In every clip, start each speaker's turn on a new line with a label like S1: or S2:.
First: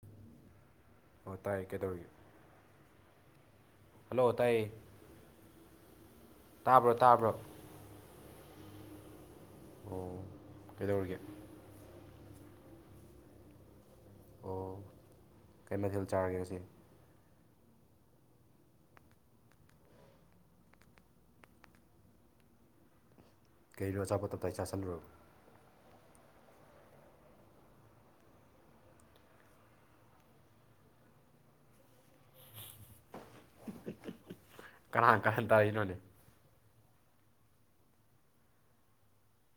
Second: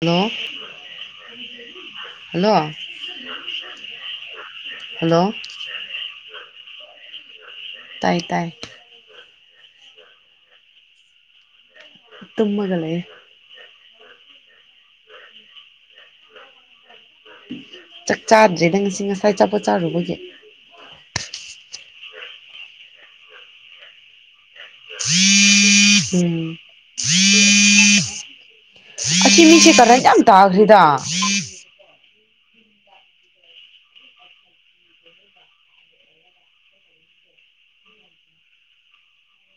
S1: hello
S2: ꯑꯣ ꯇꯥꯏꯌꯦ ꯀꯩꯗꯧꯔꯤꯒꯦ
S1: ꯍꯜꯂꯣ
S2: ꯍꯜꯂꯣ ꯇꯥꯏꯌꯦ
S1: ꯍꯜꯂꯣ
S2: ꯇꯥꯕ꯭ꯔꯣ ꯇꯥꯕ꯭ꯔꯣ
S1: ꯇꯥꯏ ꯇꯥꯏ
S2: ꯑꯣ ꯀꯩꯗꯧꯔꯤꯒꯦ
S1: ꯇꯨꯝꯃꯒꯥ ꯂꯩꯌꯦ
S2: ꯑꯣ ꯀꯩ ꯃꯊꯦꯜ ꯆꯥꯔꯒꯦ ꯉꯁꯤ
S1: ꯆꯥꯛ ꯆꯥꯗ꯭ꯔꯦꯗ ꯉꯁꯤ ꯉꯁꯥꯏ ꯆꯞꯄꯠ ꯆꯥꯔꯨꯕꯒꯤ
S2: ꯀꯩꯅꯣ ꯑꯆꯥꯄꯣꯠꯞꯇ ꯑꯩ ꯆꯥꯁꯤꯜꯂꯨꯔꯣ
S1: ꯎꯝ ꯑꯁꯤ ꯃꯤꯁꯦ ꯀꯔꯟ ꯌꯥꯝ ꯇꯥꯈ꯭ꯔꯤꯗ
S2: ꯀꯔꯥꯡ ꯀꯔꯥꯏꯥꯟ ꯇꯥꯏꯅꯣꯅꯦ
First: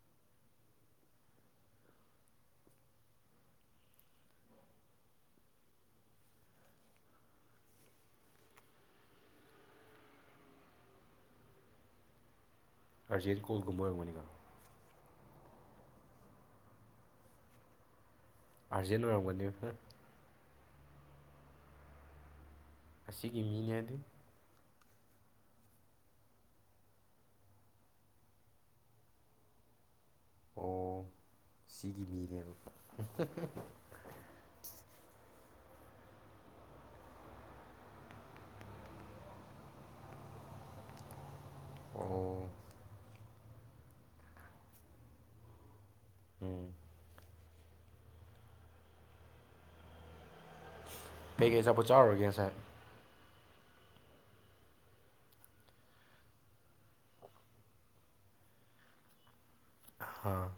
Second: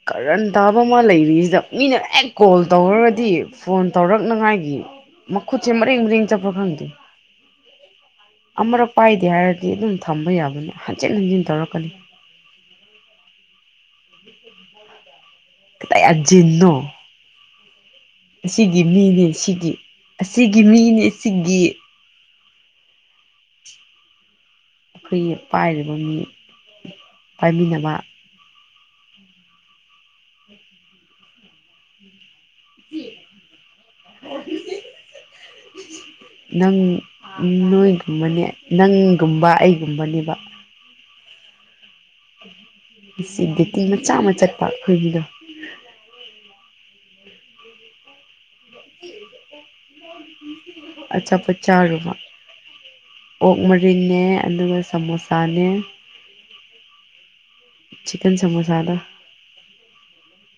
S1: ꯀꯔꯟ ꯇꯥꯕ ꯑꯃ ꯂꯩꯔꯤꯁꯤꯗ ꯃꯤꯅ ꯍꯦꯛ ꯀꯣꯜ ꯇꯧꯈꯗꯤ ꯐꯣꯟ ꯇꯧꯔꯛꯅꯉꯥꯏꯒꯤ ꯃꯈ ꯈꯨꯨꯠꯁꯦ ꯃꯔꯤꯦꯡ ꯃꯔꯤꯡ ꯆꯄ꯭ꯔ ꯈꯪꯗꯦ ꯑꯃꯨꯔꯛ ꯄꯥꯏꯗꯦ ꯍꯥꯏꯔꯗꯤ ꯑꯗꯨꯝ ꯊꯝꯕ ꯌꯥꯕꯅꯤ ꯍꯟꯖꯤꯟ ꯍꯟꯖꯤꯟ ꯇꯧꯔꯛꯀꯅꯤ
S2: ꯑꯔꯖꯦꯟ ꯀꯣꯜꯒꯨꯝꯕ ꯑꯣꯏꯝꯒꯅꯤꯅꯣ
S1: ꯀꯇꯥꯏꯖꯟꯅꯣ ꯑꯁꯤꯒꯤ
S2: ꯑꯥꯔꯖꯦꯟ
S1: ꯃꯤꯅꯦ
S2: ꯑꯣꯏꯔꯝꯒꯅꯤ ꯍ
S1: ꯁꯤꯒꯤ ꯑꯁꯤꯒꯤ ꯃꯤꯅꯦ ꯁꯤ
S2: ꯑꯁꯤꯒꯤ ꯃꯤꯅꯦ ꯑꯗꯨ
S1: ꯑꯩꯈꯣꯏꯒꯤ ꯄꯥꯏꯔꯤꯕ ꯃꯤ ꯄꯥꯏꯃꯤꯟꯅꯕ
S2: ꯑꯣ ꯁꯤꯒꯤ ꯃꯤꯔꯦ
S1: [inaudible] ꯅꯪ ꯅꯣꯏꯒꯨꯝꯕꯅꯦ ꯅꯪꯒꯨꯝꯕ ꯑꯩꯒꯨꯝꯕꯅꯦꯕ
S2: ꯑꯣ
S1: ꯁꯤꯗꯇꯤ ꯃꯆꯥ ꯑꯃ ꯆꯠꯄ ꯑꯩꯈꯣꯏꯗꯣ ꯎꯝ
S2: ꯎꯝ
S1: ꯑꯆꯥ ꯄ
S2: ꯀꯩꯀꯩ ꯑꯆꯥꯄꯣꯠ
S1: ꯆꯥꯃ
S2: ꯆꯥꯔꯨꯔꯒꯦ ꯉꯁꯥꯏ
S1: ꯑꯣꯛ ꯃꯔꯤꯦ ꯑꯗꯨꯒ ꯁꯃꯣꯁꯥꯅꯦ ꯆꯤꯛꯟ ꯁꯃꯣꯁꯥꯗ
S2: ꯍꯥꯥ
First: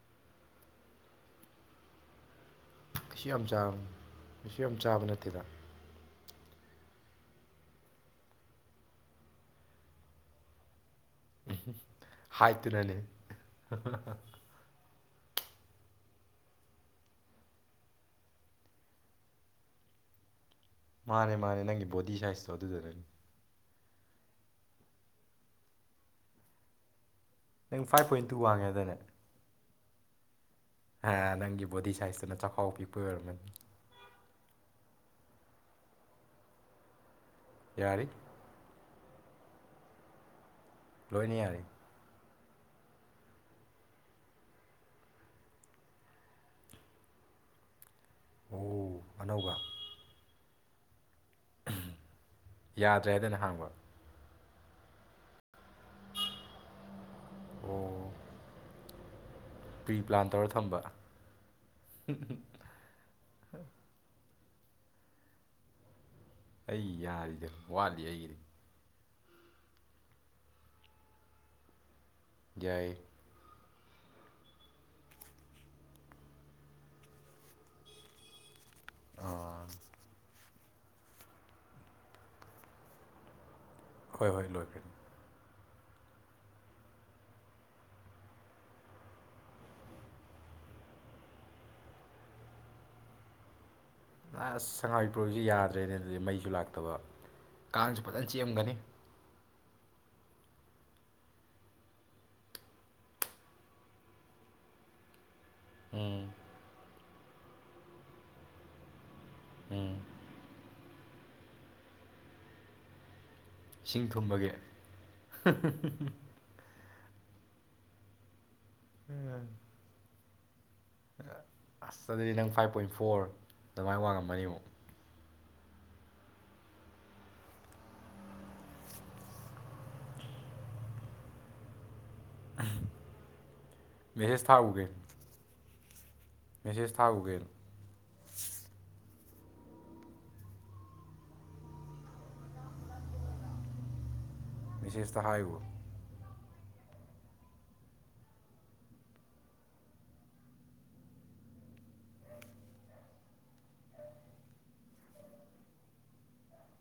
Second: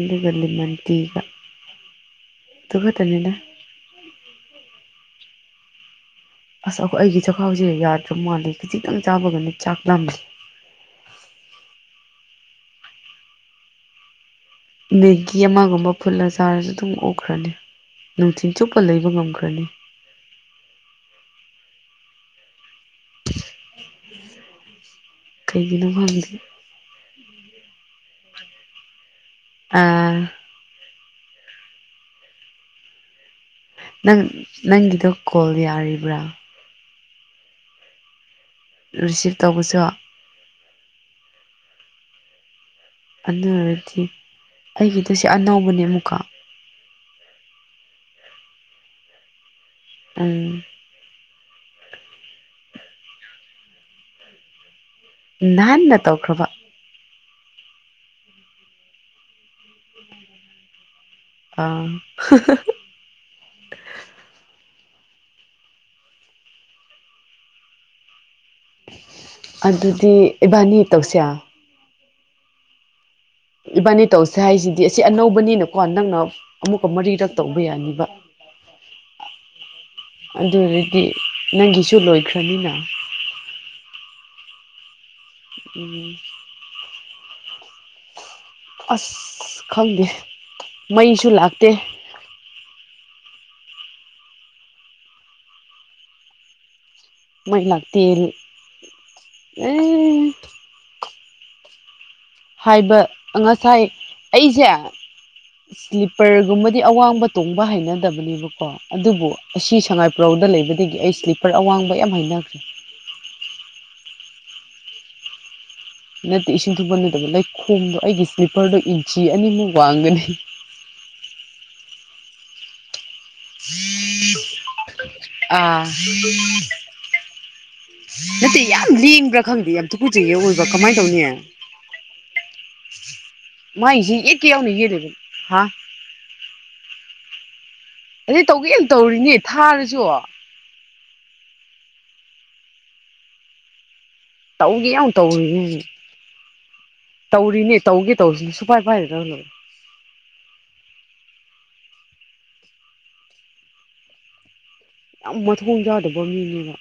S1: ꯏ ꯀꯜꯂꯤ ꯃꯟꯇꯤꯒ
S2: ꯑꯩꯁꯨ ꯌꯥꯝ ꯏꯁꯨ ꯌꯥꯝ ꯆꯥꯕ ꯅꯠꯇꯦꯗ
S1: ꯑꯁ ꯑꯩꯈ ꯑꯩꯒꯤ ꯆꯥꯛꯈꯥꯎꯁꯦ ꯌꯥꯗ꯭ꯔꯕ ꯃꯥꯜꯜꯂꯤꯦ ꯈꯈꯤꯖꯤꯛꯇꯪ ꯆꯥꯕꯒꯅꯤ ꯆꯥꯛ ꯂꯥꯃꯤꯁꯦ
S2: ꯎ ꯍꯥꯏꯗꯨꯅꯅꯦ
S1: ꯃꯦꯒꯤ ꯑꯃꯒꯨꯝꯕ ꯐꯨꯜꯂ ꯆꯥꯔꯁꯨ ꯑꯗꯨꯝ ꯑꯣꯛꯈ꯭ꯔꯅꯤ ꯅꯨꯡꯊꯤꯜ ꯆꯨꯞꯄ ꯂꯩꯕ ꯉꯝꯈ꯭ꯔꯅꯤ
S2: ꯃꯥꯅꯦ ꯃꯥꯅꯦ ꯅꯪꯒꯤ ꯕꯣꯗꯤ ꯁꯥꯏꯖꯇꯣ ꯑꯗꯨꯗꯨꯅꯅꯤ
S1: ꯀꯩꯒꯤꯅꫭ ꯈꯪꯗꯦ
S2: ꯅꯪ ꯐꯥꯏꯚ ꯄꯣꯏꯟ ꯇꯨ ꯋꯥꯡꯉꯦ ꯍꯥꯏꯗꯥꯏꯅꯦ
S1: ꯑꯥ
S2: ꯑꯥ ꯅꯪꯒꯤ ꯕꯣꯗꯤ ꯁꯥꯏꯖꯇꯨꯅ ꯆꯈꯥꯎ ꯄꯤꯛꯄ ꯑꯣꯏꯔꯝꯃꯅꯤ
S1: ꯅꯪ ꯅꯪꯒꯤꯗꯣ ꯀꯣꯜ ꯌꯥꯔꯤꯕ꯭ꯔꯥ
S2: ꯌꯥꯔꯤ
S1: ꯔꯤꯁꯤꯞ ꯇꯧꯕꯁꯨ
S2: ꯂꯣꯏꯅ ꯌꯥꯔꯤ
S1: ꯑꯗꯨ ꯑꫭꯏꯔꯗꯤ ꯑꯩꯒꯤꯗꯨꯁꯨ ꯑꯅꯧꯕꯅꯦ ꯑꯃꯨꯛꯀ
S2: ꯑꯣ ꯑꯅꯧꯕ
S1: ꯑꯥ
S2: ꯌꯥꯗ꯭ꯔꯦ ꯍꯥꯏꯗꯅ ꯍꯥꯡꯕ
S1: ꯅꯥꯍꯟꯅ ꯇꯧꯈ꯭ꯔꯕ
S2: ꯑꯣ ꯄ꯭ꯔꯤꯄ꯭ꯂꯥꯟ ꯇꯧꯔ ꯊꯝꯕ
S1: ꯑꯥ
S2: ꯍ ꯑꯩ ꯌꯥꯔꯤꯗ ꯋꯥꯠꯂꯤ ꯑꯩꯒꯤꯗꯤ
S1: ꯑꯗꯨꯗꯤ ꯏꯕꯥꯅꯤ ꯇꯧꯁꯦ
S2: ꯌꯥꯏ
S1: ꯏꯕꯥꯅꯤ ꯇꯧꯁꯦ ꯍꯥꯏꯁꯤꯗꯤ ꯑꯁꯤ ꯑꯅꯧꯕꯅꯤꯅꯀꯣ ꯅꯪꯅ ꯑꯃꯨꯛꯀ ꯃꯔꯤꯔꯛ ꯇꯧꯕ ꯌꯥꯅꯤꯕ [inaudible]
S2: ꯑꯥ
S1: ꯑꯗꯨꯗꯤ ꯅꯪꯒꯤꯁꯨ ꯂꯣꯏꯈ꯭ꯔꯅꯤꯅ
S2: ꯍꯣꯏ ꯍꯣꯏ ꯂꯣꯏꯈꯥꯔꯦ ꯑꯗꯨꯅ
S1: ꯎꯝ ꯑꯁ ꯈꯪꯗꯦ ꯃꯩꯁꯨ ꯂꯥꯛꯇꯦ
S2: ꯑꯁ ꯁꯉꯥꯏꯄ꯭ꯔꯁꯨ ꯌꯥꯗ꯭ꯔꯦꯅꯦ ꯑꯗꯨꯗꯤ ꯃꯩꯁꯨ ꯂꯥꯛꯇꯕ
S1: ꯃꯩ ꯂꯥꯛꯇꯦ
S2: ꯀꯥꯡꯁꯨ ꯐꯖꯅ ꯆꯤꯛꯑꯃꯒꯅꯤ
S1: [unintelligible] ꯍꯥꯏꯕ ꯉꯁꯥꯏ ꯑꯩꯁꯦ
S2: ꯎꯝ
S1: ꯁ꯭ꯂꯤꯞꯄꯔꯒꯨꯝꯕꯗꯤ ꯑꯋꯥꯡꯕ ꯇꯣꯡꯕ ꯍꯩꯅꯗꯕꯅꯦꯕꯀꯣ ꯑꯗꯨꯕꯨ ꯑꯁꯤ
S2: ꯎꯝ
S1: ꯁꯉꯥꯏꯄꯨꯔꯧꯗ ꯂꯩꯕꯗꯒꯤ ꯑꯩ ꯁ꯭ꯂꯤꯞꯄꯔ ꯑꯋꯥꯡꯕ ꯌꯥꯝ ꯍꯩꯅꯈ꯭ꯔꯦ
S2: ꯏꯁꯤꯡ ꯊꯨꯝꯕꯒꯤ
S1: ꯅꯠꯇꯦ ꯏꯁꯤꯡ ꯊꯨꯝꯄ ꯅꯠꯇꯕ ꯂꯩꯈꯣꯡꯗꯣ ꯑꯩꯒꯤ ꯁ꯭ꯂꯤꯞꯄꯔꯗꯣ ꯏꯟꯆꯤ ꯑꯅꯤꯃꯨꯛ ꯋꯥꯡꯒꯅꯤ
S2: ꯈꯔ ꯑꯁ ꯑꯗꯨꯗꯤ ꯅꯪ ꯐꯥꯏꯚ ꯄꯣꯏꯟ ꯐꯣꯔ ꯑꯗꯨꯃꯥꯏꯅ ꯋꯥꯡꯉꯝꯃꯅꯤ ꯑꯃꯨꯛ
S1: ꯑꯥ ꯅꯠꯇꯦ ꯌꯥꯝ ꯂꯦꯡꯕ꯭ꯔꯥ ꯈꯪꯗꯦ ꯌꯥꯝ ꯊꯨꯀꯨꯖꯒꯦ ꯑꯣꯏꯕ꯭ꯔꯥ ꯀꯃꯥꯏꯅ ꯇꯧꯅꯤ
S2: [inaudible]
S1: ꯃꯥꯥꯏꯁꯤ
S2: ꯃꯦꯁꯦꯖ
S1: ꯌꯦꯛꯀꯦ ꯌꯥꯎꯅ
S2: ꯊꯥꯎꯒꯦ
S1: ꯌꯦꯛꯂꯤꯕ ꯍꯥ
S2: ꯃꯦꯁꯦꯖ ꯊꯥꯈꫭ ꯀꯩꯅꫭ
S1: ꯑꯩ ꯇꯧꯒꯦ ꯌꯥꯎꯅ ꯇꯧꯔꯤꯅꯦ ꯊꯥꯔꯁꯨ ꯇꯧꯒꯦ ꯌꯥꯝ
S2: ꯃꯦꯁꯦꯖꯇ ꯍꯥꯏꯌꯨ
S1: ꯇꯧꯔꯤ ꯇꯧꯔꯤꯅꯦ ꯇꯧꯒꯦ ꯇꯧꯁꯦ ꯁꯨꯄꯥꯏ ꯄꯥꯏꯗꯔꯥ ꯈꯪꯗꯕ ꯌꯥꯝ ꯃꯊꯣꯡ ꯆꯗꯕ ꯃꯤꯅꯦꯕ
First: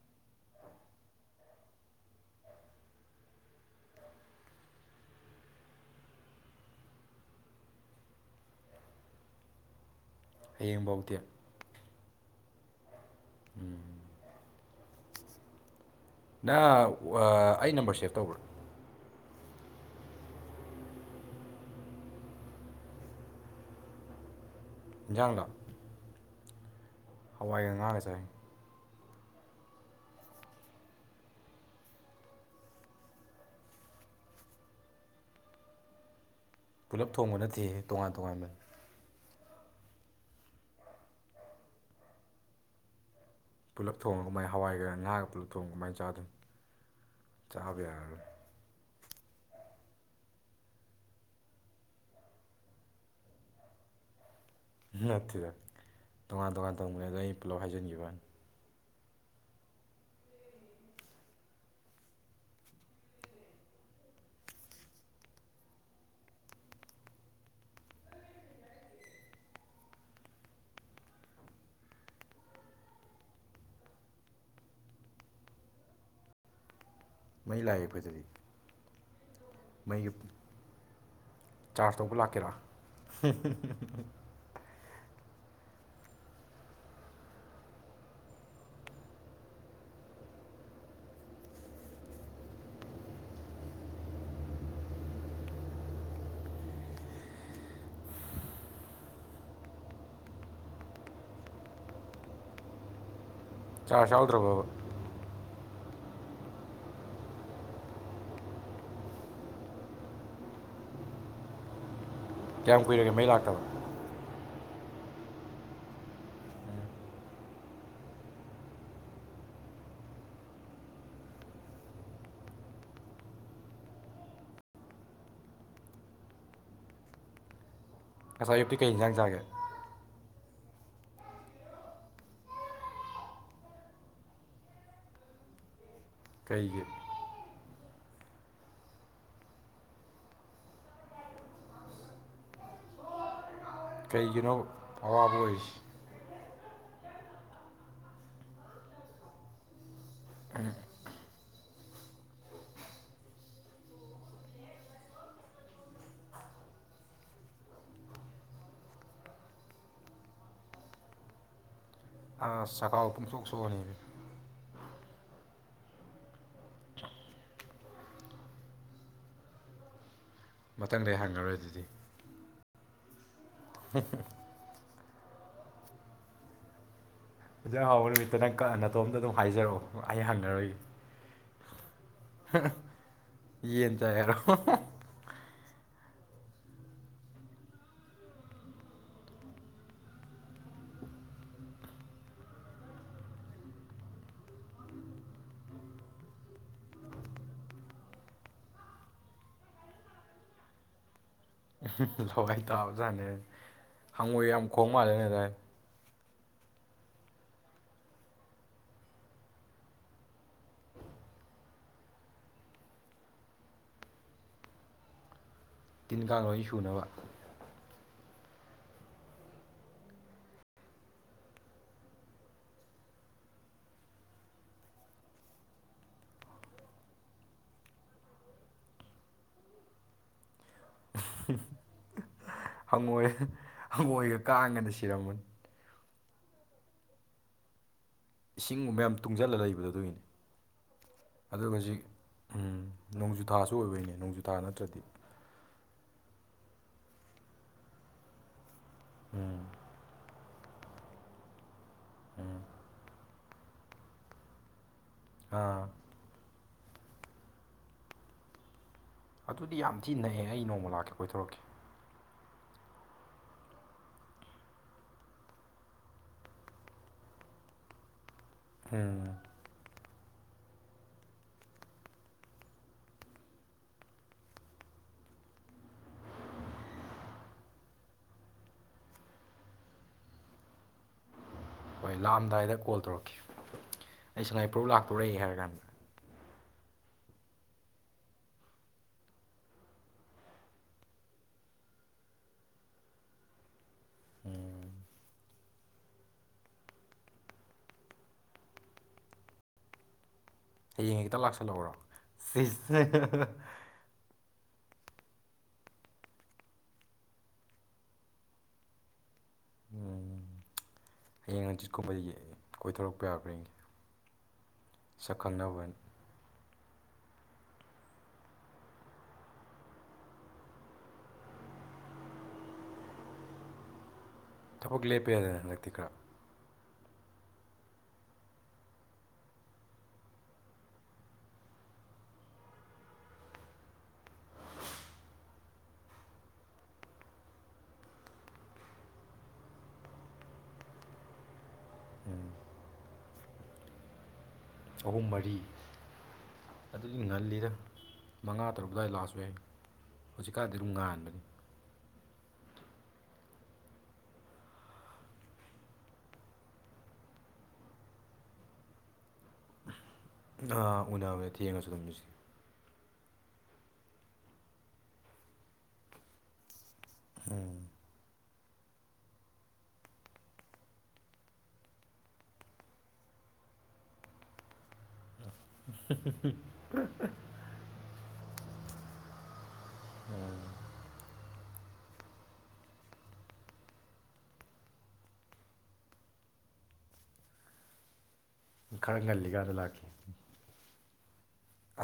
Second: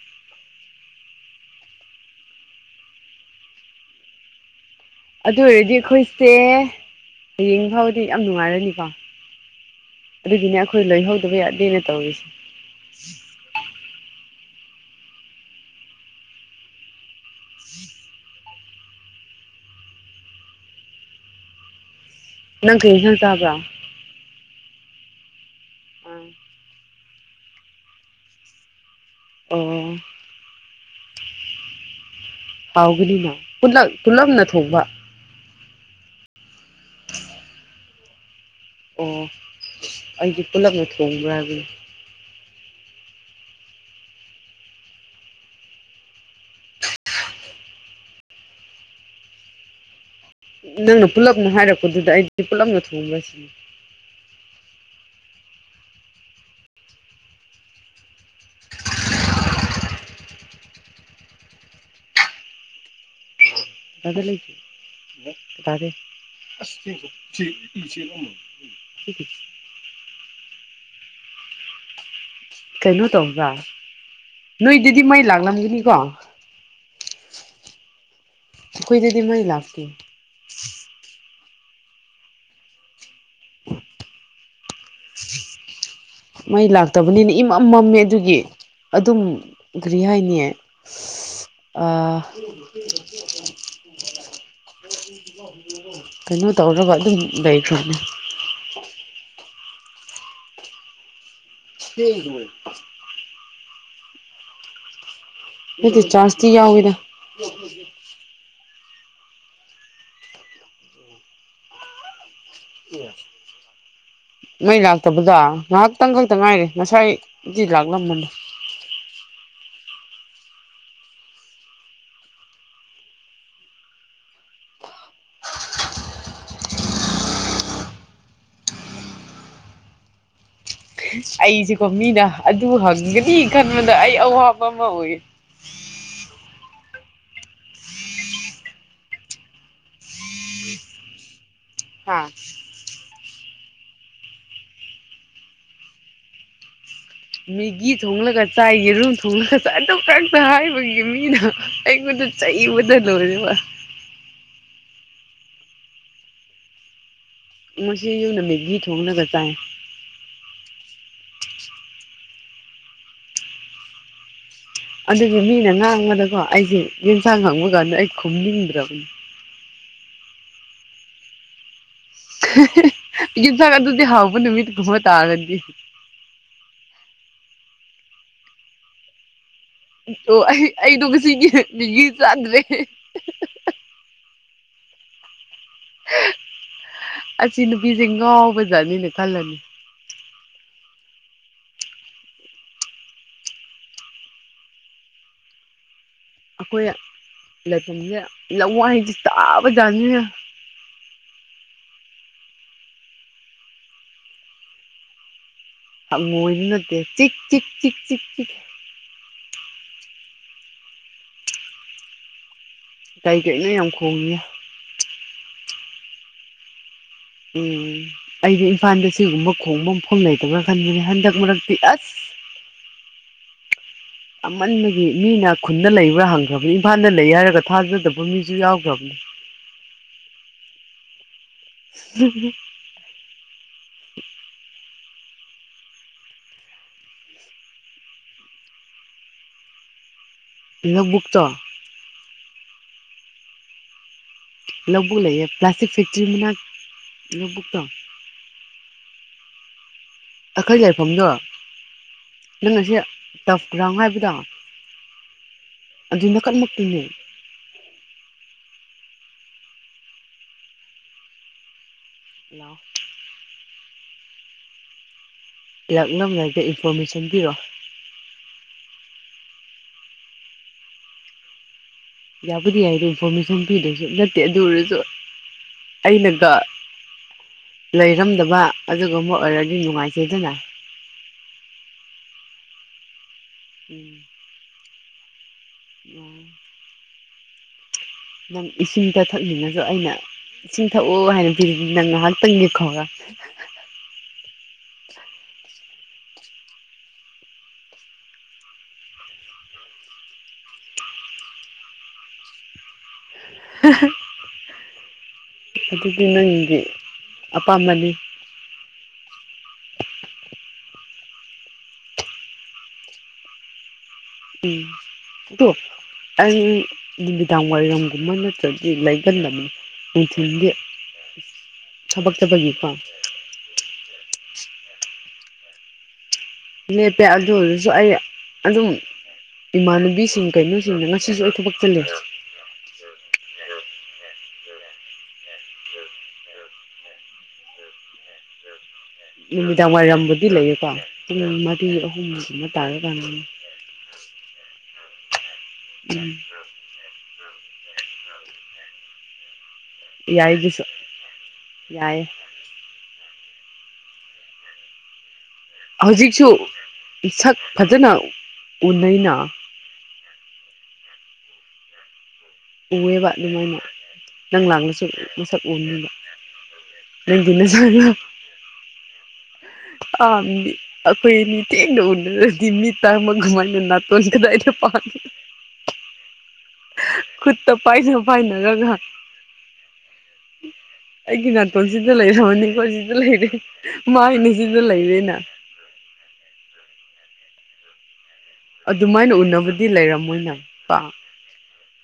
S1: ꯑꯗꯨ ꯑꯣꯏꯔꯗꯤ ꯑꯩꯈꯣꯏꯁꯦ ꯍꯌꯦꯡ ꯐꯥꯎꯗꯤ ꯌꯥꯝ ꯅꯨꯡꯉꯥꯏꯔꯅꯤꯀꯣ ꯑꯗꯨꯒꯤꯅꯦ ꯑꯩꯈꯣꯏ
S2: ꯍꯌꯦꯡꯐꯧꯗꯤ
S1: ꯂꯣꯏꯍꯧꯗꯕ ꯌꯥꯗꯦꯅ ꯇꯧꯔꯤꯁꯦ
S2: ꯎꯝ ꯅꯪ ꯋ ꯑꯩ ꯅꯝꯕꯔ ꯁꯦꯞ ꯇꯧꯕ꯭ꯔꯥ
S1: ꯅꯪ ꯀꯩ ꯏꯟꯁꯥꯡ ꯆꯥꯕ꯭ꯔꯥ
S2: ꯏꯟꯖꯥꯟ ꯂꫭ
S1: [unintelligible]
S2: ꯍꯋꯥꯏꯒ ꯉꯥ ꯒ ꯆꯥꯏꯌꯦ
S1: ꯑꯣ ꯍꯥꯎꯕꯗꯤꯅꯦ ꯄꯨꯂꯛ ꯄꯨꯠꯂꯞꯅ ꯊꯣꯡꯕ
S2: ꯄꯨꯜꯂꯞ ꯊꯣꯡꯕ ꯅꯠꯇꯦ ꯇꯣꯉꯥꯟ ꯇꯣꯉꯥꯟꯕꯅꯤ
S1: ꯑꯣ ꯑꯩꯗꯤ ꯄꯨꯂꯞꯅ ꯊꯣꯡꯕ꯭ꯔꯥ ꯍꯥꯏꯕꯅꯤ
S2: ꯄꯨꯂꯞ ꯊꯣꯡꯉ ꯀꯃꯥꯏ ꯍꯋꯥꯏꯒ ꯉꯥꯒ ꯄꯨꯂꯞ ꯊꯣꯡ ꯀꯃꯥꯏꯅ ꯆꯥꯗꯨꯅꯣ ꯆꯥꯕ ꯌꯥꯔꯔꯣꯏ
S1: ꯅꯪꯅ ꯄꯨꯂꯞꯅ ꯍꯥꯏꯔꯛꯄꯗꯨꯗ ꯑꯩꯗꯤ ꯄꯨꯂꯞꯅ ꯊꯣꯡꯕꯔꯁꯤꯅꯦ
S2: ꯅꯠꯇꯦꯗ ꯇꯣꯉꯥꯟ ꯇꯣꯉꯥꯟ ꯊꯣꯡꯕꯅꯦ ꯑꯗꯣ ꯑꯩ ꯄꯨꯂꯞ ꯍꯥꯏꯖꯤꯟꯒꯤꯕꯅꯤ
S1: ꯇꯗ ꯂꯩ [unintelligible] ꯀꯩꯅꯣ ꯇꯧꯕ꯭ꯔꯥ ꯅꯣꯏꯗꯗꯤ ꯃꯩ ꯂꯥꯛꯂꯝꯒꯅꯤꯀꯣ
S2: ꯃꯩ ꯂꯥꯛꯑꯦ ꯐꯖꯔꯦ
S1: ꯑꯩꯈꯣꯏꯗꯗꯤ ꯃꯩ ꯂꯥꯛꯇꯦ
S2: ꯃꯩꯒꯤ ꯆꯥꯔꯖ ꯇꯧꯕ ꯂꯥꯛꯀꯦꯔꯥ
S1: ꯃꯩ ꯂꯥꯛꯇꯕꯅꯤꯅ ꯏꯃꯝꯃꯝꯃꯦ ꯑꯗꯨꯒꯤ ꯑꯗꯨꯝ ꯀꯔꯤ ꯍꯥꯏꯅꯤ ꯑꯥ [unintelligible] ꯀꯩꯅꯣ ꯇꯧꯔꯒ ꯑꯗꯨꯝ ꯂꯩꯩꯈ꯭ꯔꯕꯅꯦ [unintelligible]
S2: ꯆꯥꯔꯁ ꯌꯥꯎꯗ꯭ꯔꯕꫭꯕꯥ
S1: ꯑꯩꯗꯤ ꯆꯥꯔꯁꯇꯤ ꯌꯥꯎꯋꯤꯗ [unintelligible]
S2: ꯀꯌꯥꯝ ꯀꯨꯏꯔꯒꯦ ꯃꯩ ꯂꯥꯛꯇꯕ
S1: ꯃꯩ ꯂꯥꯛꯇꯕꯗꯣ ꯉꯥꯏꯍꯥꯛꯇꯪ ꯈꯛꯇ ꯉꯥꯏꯔꯤ ꯉꯁꯥꯏꯗꯤ ꯂꯥꯛꯂꯝꯕꯅꯤ
S2: ꯉꯁꯥꯏ ꯑꯌꯨꯛꯇꯤ ꯀꯩ ꯏꯟꯖꯥꯡ ꯆꯥꯒ‌ꯦ
S1: ꯑꯩꯖꯦꯀꯣ ꯃꯤꯅ ꯑꯗꯨ ꯍꯪꯒꯅꯤ ꯈꯟꯕꯗ ꯑꯩ ꯑꯋꯥꯕ ꯑꯃ ꯑꯣꯏꯌꯦ
S2: ꯀꯩꯒꯤ
S1: ꯍꯥꯥ
S2: ꯀꯩꯒꯤꯅꯣ ꯑꯋꯥꯕ ꯑꯣꯏꯔꯤꯁꯤ
S1: ꯃꯦꯒꯤ ꯊꯣꯡꯂꯒ ꯆꯥꯏ ꯌꯦꯔꯨꯝ ꯊꯣꯡꯂꯒ ꯆꯥꯏ ꯑꯗꯨ ꯈꯇ ꯍꯥꯏꯕꯒꯤ ꯃꯤꯅ ꯑꯩꯉꯣꯟꯗ ꯆꯩꯕꯗ ꯂꫭꯏꯔ‌ꯦ ꯕꯥ ꯉꯁꯤ ꯌꯨꯝꯗ ꯃꯦꯒꯤ ꯊꯣꯡꯂꯒ ꯆꯥꯏ
S2: ꯑꯁ ꯆꯈꯥꯎ ꯄꯨꯡꯁꯣꯛ ꯁꯣꯛꯑꯅꯤ
S1: ꯑꯗꯨꯒꯤ ꯃꯤꯅ ꯉꯥꯡꯕꯗꯀꯣ ꯑꯩꯖꯦ ꯌꯦꯟꯁꯥꯡ ꯍꯪꯕ ꯀꯥꯟꯗ ꯑꯩ ꯈꯨꯝꯅꯤꯡꯗ꯭ꯔꯕꯅꯤ
S2: ꯃꯊꯪꯗꯩ ꯍꯪꯉꯔꯣꯏ ꯑꯗꯨꯗꯤ
S1: ꯌꯦꯟꯁꯥꯡ ꯑꯗꯨꯗꯤ ꯍꯥꯎꯕ ꯅꯨꯃꯤꯠ ꯀꯨꯝꯕ ꯇꯥꯔꯗꯤ
S2: ꯍꯦꯟꯖꯥꯡ ꯍꯥꯎꯕ ꯅꯨꯃꯤꯠꯇ ꯅꯪ ꯀ ꯅꯇꯣꯝꯇ ꯑꯗꯨꯝ ꯍꯥꯏꯖꯔꯛꯑꯣ
S1: ꯇꯣ ꯑꯩ ꯑꯩꯗꯣ ꯉꯁꯤꯒꯤ ꯃꯦꯒꯤ ꯆꯥꯗ꯭ꯔꯤ
S2: ꯌꯦꯟ ꯆꯥꯏ ꯍꯥꯏꯔꯣ ꯍꫭ ꯍꫭ
S1: ꯑꯁꯤ ꯅꯨꯄꯤꯖꯦ ꯉꯥꯎꯕꯖꯥꯠꯅꯤꯅ ꯈꯜꯂꯅꯤ ꯑꯩꯈꯣꯏ ꯂꯩꯐꯝꯁꯦ ꯂꯋꯥꯏꯗꯤ ꯇꯥꯕꯖꯥꯠꯅꯤꯍ‌ꯦ
S2: ꯎꯍꯝ ꯍꯝ ꯍꯣꯏ ꯇꯥꯕꯖꯥꯠꯅꯦ ꯍꯪꯉꯣꯏ ꯌꯥꯝ ꯈꯣꯡ ꯃꯥꯜꯂꯦꯅꯦ ꯅꯣꯏ ꯑꯗꯥꯏꯗꯣ
S1: ꯑꯃꯣꯏꯕ ꯅꯠꯇꯦ ꯆꯤꯛ ꯆꯤꯛ ꯆꯤꯛ ꯆꯤꯛ ꯆꯤꯛ ꯀꯩ ꯀꯩꯅꯣ ꯌꯥꯝ ꯈꯣꯡꯏ
S2: ꯇꯤꯟ ꯀꯥꯡ ꯂ‌ꯣꯏ ꯁꯨꯅꯕ
S1: ꯎꯝ ꯑꯩꯗꯤ ꯏꯝꯐꯥꯜꯗ ꯁꯤꯒꯨꯝꯕ ꯈꯣꯡꯕ ꯃꯐꯝ ꯂꯩꯇꯕ꯭ꯔꯥ ꯈꯟꯕꯅꯤ ꯍꯟꯗꯛ ꯃꯔꯛꯇꯤ ꯑꯁ ꯑꯃꯟꯕꯒꯤ ꯃꯤꯅ ꯈꯨꯟꯗ ꯂꯩꯕ꯭ꯔꯥ ꯍꯪꯈ꯭ꯔꯕꯅꯤ ꯏꯝꯐꯥꯜꯗ ꯂꯩ ꯍꯥꯏꯔꯒ ꯊꯥꯖꯗꯕ ꯃꯤꯁꯨ ꯌꯥꯎꯈ꯭ꯔꯕꯅꯤ ꯎꯝ
S2: ꯍꯪꯉꯣꯏ ꯍꯪꯉꯣꯏꯒ ꯀꯥꯡꯒꯅ ꯁꯤꯔꯝꯃꯅꯤ ꯏꯁꯤꯡꯒꯨꯕ ꯌꯥꯝ ꯇꯨꯡꯖꯜꯂꯒ ꯂꯩꯕꯗꯣ ꯑꯗꯨꯒꯤꯅꯤ
S1: ꯂꯧꯕꯨꯛꯇꯣ
S2: ꯑꯗꯨꯒ ꯍꯧꯖꯤꯛ ꯎꯝ ꯅꯣꯡꯖꯨꯊꯥꯁꯨ ꯑꯣꯏꯕꯩꯅꯦ ꯅꯣꯡꯖꯨ ꯊꯥ ꯅꯠꯇ꯭ꯔꯗꯤ
S1: ꯂꯥꯕꯨꯛ ꯂꯩꯌ‌ꯦ ꯄ꯭ꯂꯥꯁꯇꯤꯛ ꯐꯦꯛꯇꯔꯤ ꯃꯤꯅꯟ ꯂꯧꯕꯨꯛꯇꯣ
S2: ꯎꯝ
S1: ꯑꯩꯈꫭꯏ ꯂꯩꯐꯝꯗꯣ ꯅꯪꯉꯥꯁꯤ ꯇꯐ ꯒ꯭ꯔꯥꯟ ꯍꯥꯏꯕꯗꯣ
S2: ꯑꯥ
S1: ꯑꯗꯨꯅ ꯀꯟꯃꯛꯇꯤꯅꯦ
S2: ꯑꯗꯨꯗꯤ ꯌꯥꯝ ꯊꯤ ꯅꯩꯑꯦ ꯑꯩ ꯅꯣꯡꯃ ꯂꯥꯛꯀꯦ ꯀꯣꯏꯊꯣꯔꯛꯀꯦ
S1: ꯂꯥꯎ ꯂꯥꯛꯂꯝꯂꯒ ꯏꯟꯐꯣꯔꯃꯦꯁꯟ ꯄꯤꯔꯣ
S2: ꯎꯝ
S1: ꯌꯥꯕꯨꯗꯤ ꯌꯥꯏꯗꯣ ꯏꯟꯐꯣꯔꯃꯦꯁꯟ ꯄꯤꯗ꯭ꯔꯁꯨ ꯅꯠꯇꯦ ꯑꯗꯨ ꯑꯣꯏꯔꯁꯨ ꯑꯩꯅꯒ ꯂꯩꯔꯝꯗꯕ ꯑꯗꯨꯒꯨꯝꯕ ꯑꯣꯏꯔꯗꯤ ꯅꯨꯡꯉꯥꯏꯇꯦꯗꯅ
S2: ꯍꯣꯏ ꯂꯥꯛꯑꯝꯗꯥꯏꯗ ꯀꯣꯜ ꯇꯧꯔꯛꯀꯦ
S1: ꯎꯝ
S2: ꯑꯩ ꯁꯉꯥꯏꯄ꯭ꯔꯧ ꯂꯥꯛꯇꯣꯔꯦ ꯍꯥꯏꯔ ꯀꯥꯟꯗ
S1: ꯎꯝ ꯅꯪ ꯏꯁꯤꯡꯗ ꯊꯛꯅꯤꯡꯉꯁꯨ ꯑꯩꯅ ꯏꯁꯤꯡ ꯊꯛꯑꯣ ꯍꯥꯏꯅ ꯄꯤꯔꯗꯤ ꯅꯪ ꯉꯥꯏꯍꯥꯛꯇꯪꯗꯤ ꯈꯧꯔꯥꯡ
S2: ꯍꯌꯦꯡ ꯍ‌ꯦꯛꯇ ꯂꯥꯛꯁꯜꯂꯧꯔꯣ ꯁꯤꯁ
S1: ꯑꯗꯨꯗꯤ ꯅꯪꯒꯤ ꯑꯄꯥꯝꯕꯅꯤ
S2: ꯎꯝ ꯍꯌꯦꯡ ꯍꯪꯆꯤꯠꯀꯨꯝꯕ ꯌ‌ꯦꯡꯉꯦ ꯀꯣꯏꯊꫭꯔꯛꯄ ꯌꯥꯕ꯭ꯔ ꯌ‌ꯦꯡꯒ‌ꯦ
S1: ꯎꯝ ꯑꯗꫭ ꯑꯩ ꯅꯨꯃꯤꯗꯥꯡ ꯋꯥꯏꯔꯝꯒꯨꯝꯕ ꯅꯠꯇ꯭ꯔꯗꯤ ꯂꯩꯒꯟꯗꯝꯅꯤ ꯅꯨꯡꯊꯤꯟꯗꯤ ꯊꯕꯛ ꯆꯠꯄꯒꯤꯀꯣ
S2: ꯊꯕꯛ ꯂꯦꯞꯄꯦꯅ ꯍꯟꯗꯛꯇꯤ ꯈꯔ
S1: ꯂꯦꯞꯄꯦ ꯑꯗꯨꯏ ꯑꫭꯏꯔꯁꯨ ꯑꯩ ꯑꯗꯨꯝ ꯏꯃꯥꯟꯅꯕꯤꯁꯤꯡ ꯀꯩꯅꯣꯁꯤꯡ ꯉꯁꯤꯁꯨ ꯑꯩ ꯊꯕꯛ ꯆꯠꯂ‌ꯦ ꯅꯨꯃꯤꯗꯥꯡ ꯋꯥꯏꯔꯝꯕꯨꯗꯤ ꯂꯩꯌꯦꯀꯣ ꯄꯨꯡ ꯃꯔꯤ ꯑꯍꯨꯝꯁꯤꯃ ꯇꯥꯔꯀꯥꯟꯗꯅꯦ
S2: ꯑꯍꯨꯝ ꯃꯔꯤ
S1: ꯎꯝ
S2: ꯑꯗꯨꯗꯤ ꯉꯜꯂꯤꯗ ꯃꯉꯥ ꯇꯔꯨꯛ ꯑꯗ꯭ꯋꯥꯏ ꯂꯥꯛꯁꯨ ꯌꯥꯏ
S1: ꯌꯥꯏꯒꯤꯁꯨ ꯌꯥꯏꯌꯦ ꯍꯧꯖꯤꯛꯁꯨ ꯏꯁꯛ ꯐꯖꯅ ꯎꯅꯩꯅ
S2: ꯅꯥ ꯎꯅꯕꯅꯦ ꯊꯦꯡꯉꯁꯨ [inaudible]
S1: ꯎꯑꯦꯕ ꯑꯗꯨꯃꯥꯏꯅ ꯅꯪ ꯂꯥꯛꯂꯁꯨ ꯃꯁꯛ ꯎꯅꯤꯕ ꯅꯪꯗꯤ ꯅꯁꯛꯗꯣ ꯑꯕꯤ ꯑꯩꯈꯣꯏ ꯅꯤꯡꯊꯤꯅ ꯎꯅꯔꯗꯤ ꯃꯤꯠ ꯇꯥꯡꯕ ꯀꯃꯥꯏꯅ ꯅꯥꯇꯣꯟ ꯀꯗꯥꯏꯗ ꯄꯥꯜꯂꯤ
S2: [unintelligible]
S1: ꯇ ꯄꯥꯏꯅ ꯄꯥꯏꯅꯔꯒ
S2: ꯎꯝ
S1: ꯑꯩꯒꯤ ꯅꯥꯇꯣꯟꯁꯤꯗ ꯂꯩꯔꯝꯃꯅꯤꯀꫭ ꯑꯁꯤꯗ ꯂꯩꯔꯦ ꯃꯥꯏꯅꯦ ꯁꯤꯗ ꯂꯩꯔꯦꯅ
S2: ꯈꯔ
S1: ꯑꯗꯨꯃꯥꯏꯅ
S2: ꯉꯜꯂꯤꯀꯥꯟꯗ
S1: ꯎꯅꯕꯗꯤ
S2: ꯂꯥꯛꯈꯤ
S1: ꯂꯩꯔꯝꯃꯣꯏꯅꯦ ꯀ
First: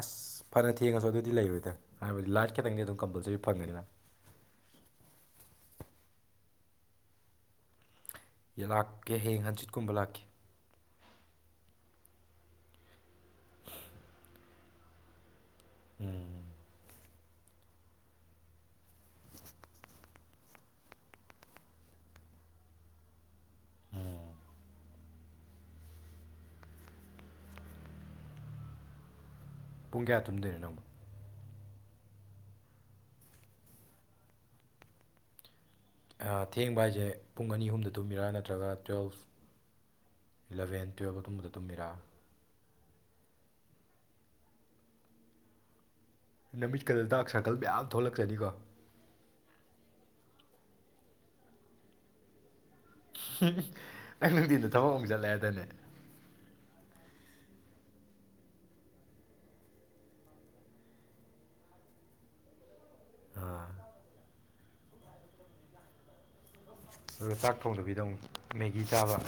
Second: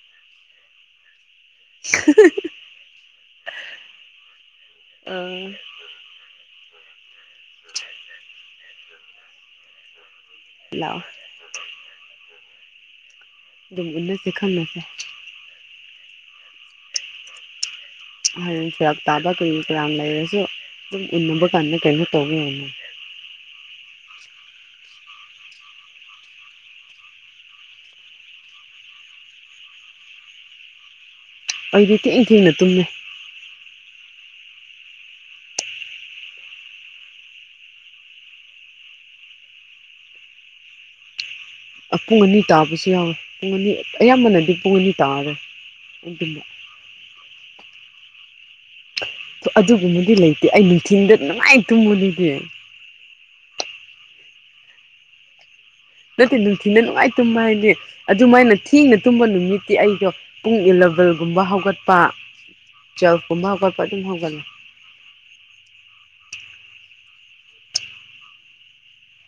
S2: ꯑꯁ ꯐꯅ ꯊꯦꯡꯉꯁꯨ ꯑꯗꯨꯗꯤ ꯂꯩꯔꯣꯏꯗ ꯍꯥꯏꯕꯗꯤ ꯂꯥꯏꯠ ꯈꯤꯇꯪꯗꯤ ꯑꯗꯨꯝ ꯀꯝꯄꯜꯁꯔꯤ ꯐꯪꯒꯅꯤꯅ
S1: ꯑꯥ [unintelligible] [unintelligible]
S2: ꯂꯥꯛꯀꯦꯍ‌ꯦ ꯍꯪꯆꯤꯠꯀꯨꯝꯕ ꯂꯥꯛꯀ‌ꯦ
S1: ꯂꯑꯣ ꯑꯗꯨꯝ ꯎꯅꯁꯦ ꯈꯪꯅꯁꯦ
S2: ꯎꯝ
S1: ꯍꯌ‌ꯦꯡ ꯐꯔꯥꯛ ꯇꯥꯕ ꯀꯔꯤ ꯀꯌꯥꯝ ꯂꯩꯔꯁꯨ ꯑꯗꯨꯝ ꯎꯟꯅꯕ ꯀꯥꯟꯗ ꯀꯩꯅꯣ ꯇꯧꯕ ꯌꯥꯏꯅ‌
S2: ꯄꯨꯡ ꯀꯌꯥ ꯇꯨꯝꯗꯣꯏꯅꯣ ꯅꯪꯕꯣ
S1: ꯑꯩꯗꯤ ꯊꯦꯡ ꯊꯦꯡꯅ ꯇꯨꯝꯃꯦ
S2: ꯑꯥ ꯊꯦꯡꯕ ꯍꯥꯏꯖꯦ ꯄꯨꯡ ꯑꯅꯤ ꯑꯍꯨꯝꯗ ꯇꯨꯝꯃꯤꯔꯥ ꯅꯠꯇ꯭ꯔꯒ ꯇꯨꯋꯦꯜꯐ ꯏꯂ‌ꯕꯦꯟ ꯇꯨꯌꯦꯞ ꯑꯗꯨꯨꯝꯕꯗ
S1: ꯑ ꯄꯨꯡ ꯑꯅꯤ ꯇꯥꯕꯁꯨ ꯌꯥꯎꯋꯦ ꯄꯨꯡ ꯑꯅꯤ ꯑꯌꯥꯝꯕꯅꯗꯤ ꯄꯨꯡ ꯑꯅꯤ ꯇꯥꯔ‌ꯦ ꯑꯩꯅ ꯇꯨꯝꯕ
S2: ꯅꯃꯤꯠꯀꯥꯗꯣ ꯗꯥꯛ ꯁꯥꯔꯀꯜ ꯃꯌꯥꯝ ꯊꯣꯛꯂꯛꯆꯅꯤꯀꯣ
S1: ꯑꯗꯨꯒꯨꯝꯕꯗꯤ ꯂꯩꯇꯦ ꯑꯩ ꯅꯨꯡꯊꯤꯟꯗ ꯅꯨꯡꯉꯥꯏ ꯇꯨꯝꯕꯗꯨꯗꯤ
S2: ꯍꯨ ꯎꯞ ꯅꯪ ꯅꯨꯡꯗꯤꯟꯗ ꯊꯕꯛ ꯑꯃꯨꯛ ꯆꯠꯂꯦ ꯍꯥꯏꯗꯥꯏꯅ‌ꯦ
S1: ꯅꯠꯇꯦ ꯅꯨꯡꯊꯤꯟꯗ ꯅꯨꯡꯉꯥꯏ ꯇꯨꯝꯕ ꯍꯥꯏꯗꯤ ꯑꯗꯨꯃꯥꯏꯅ ꯊꯦꯡꯅ ꯇꯨꯝꯕ ꯅꯨꯃꯤꯠꯇꯤ ꯑꯩꯗꯣ ꯄꯨꯡ ꯏꯂꯚꯦꯟꯒꯨꯝꯕ ꯍꯧꯒꯠꯄ ꯇꯨꯋꯦꯜꯐꯀꯨꯝꯕ ꯍꯧꯒꯠꯄ ꯑꯗꯨꯝ ꯍꯧꯒꯠꯂ‌ꯦ
S2: ꯑꯗꯨꯒ ꯆꯥꯛ ꯊꯣꯡꯗꯕꯤꯗ ꯑꯃꯨꯛ ꯃꯦꯒꯤ ꯆꯥꯕ [unintelligible]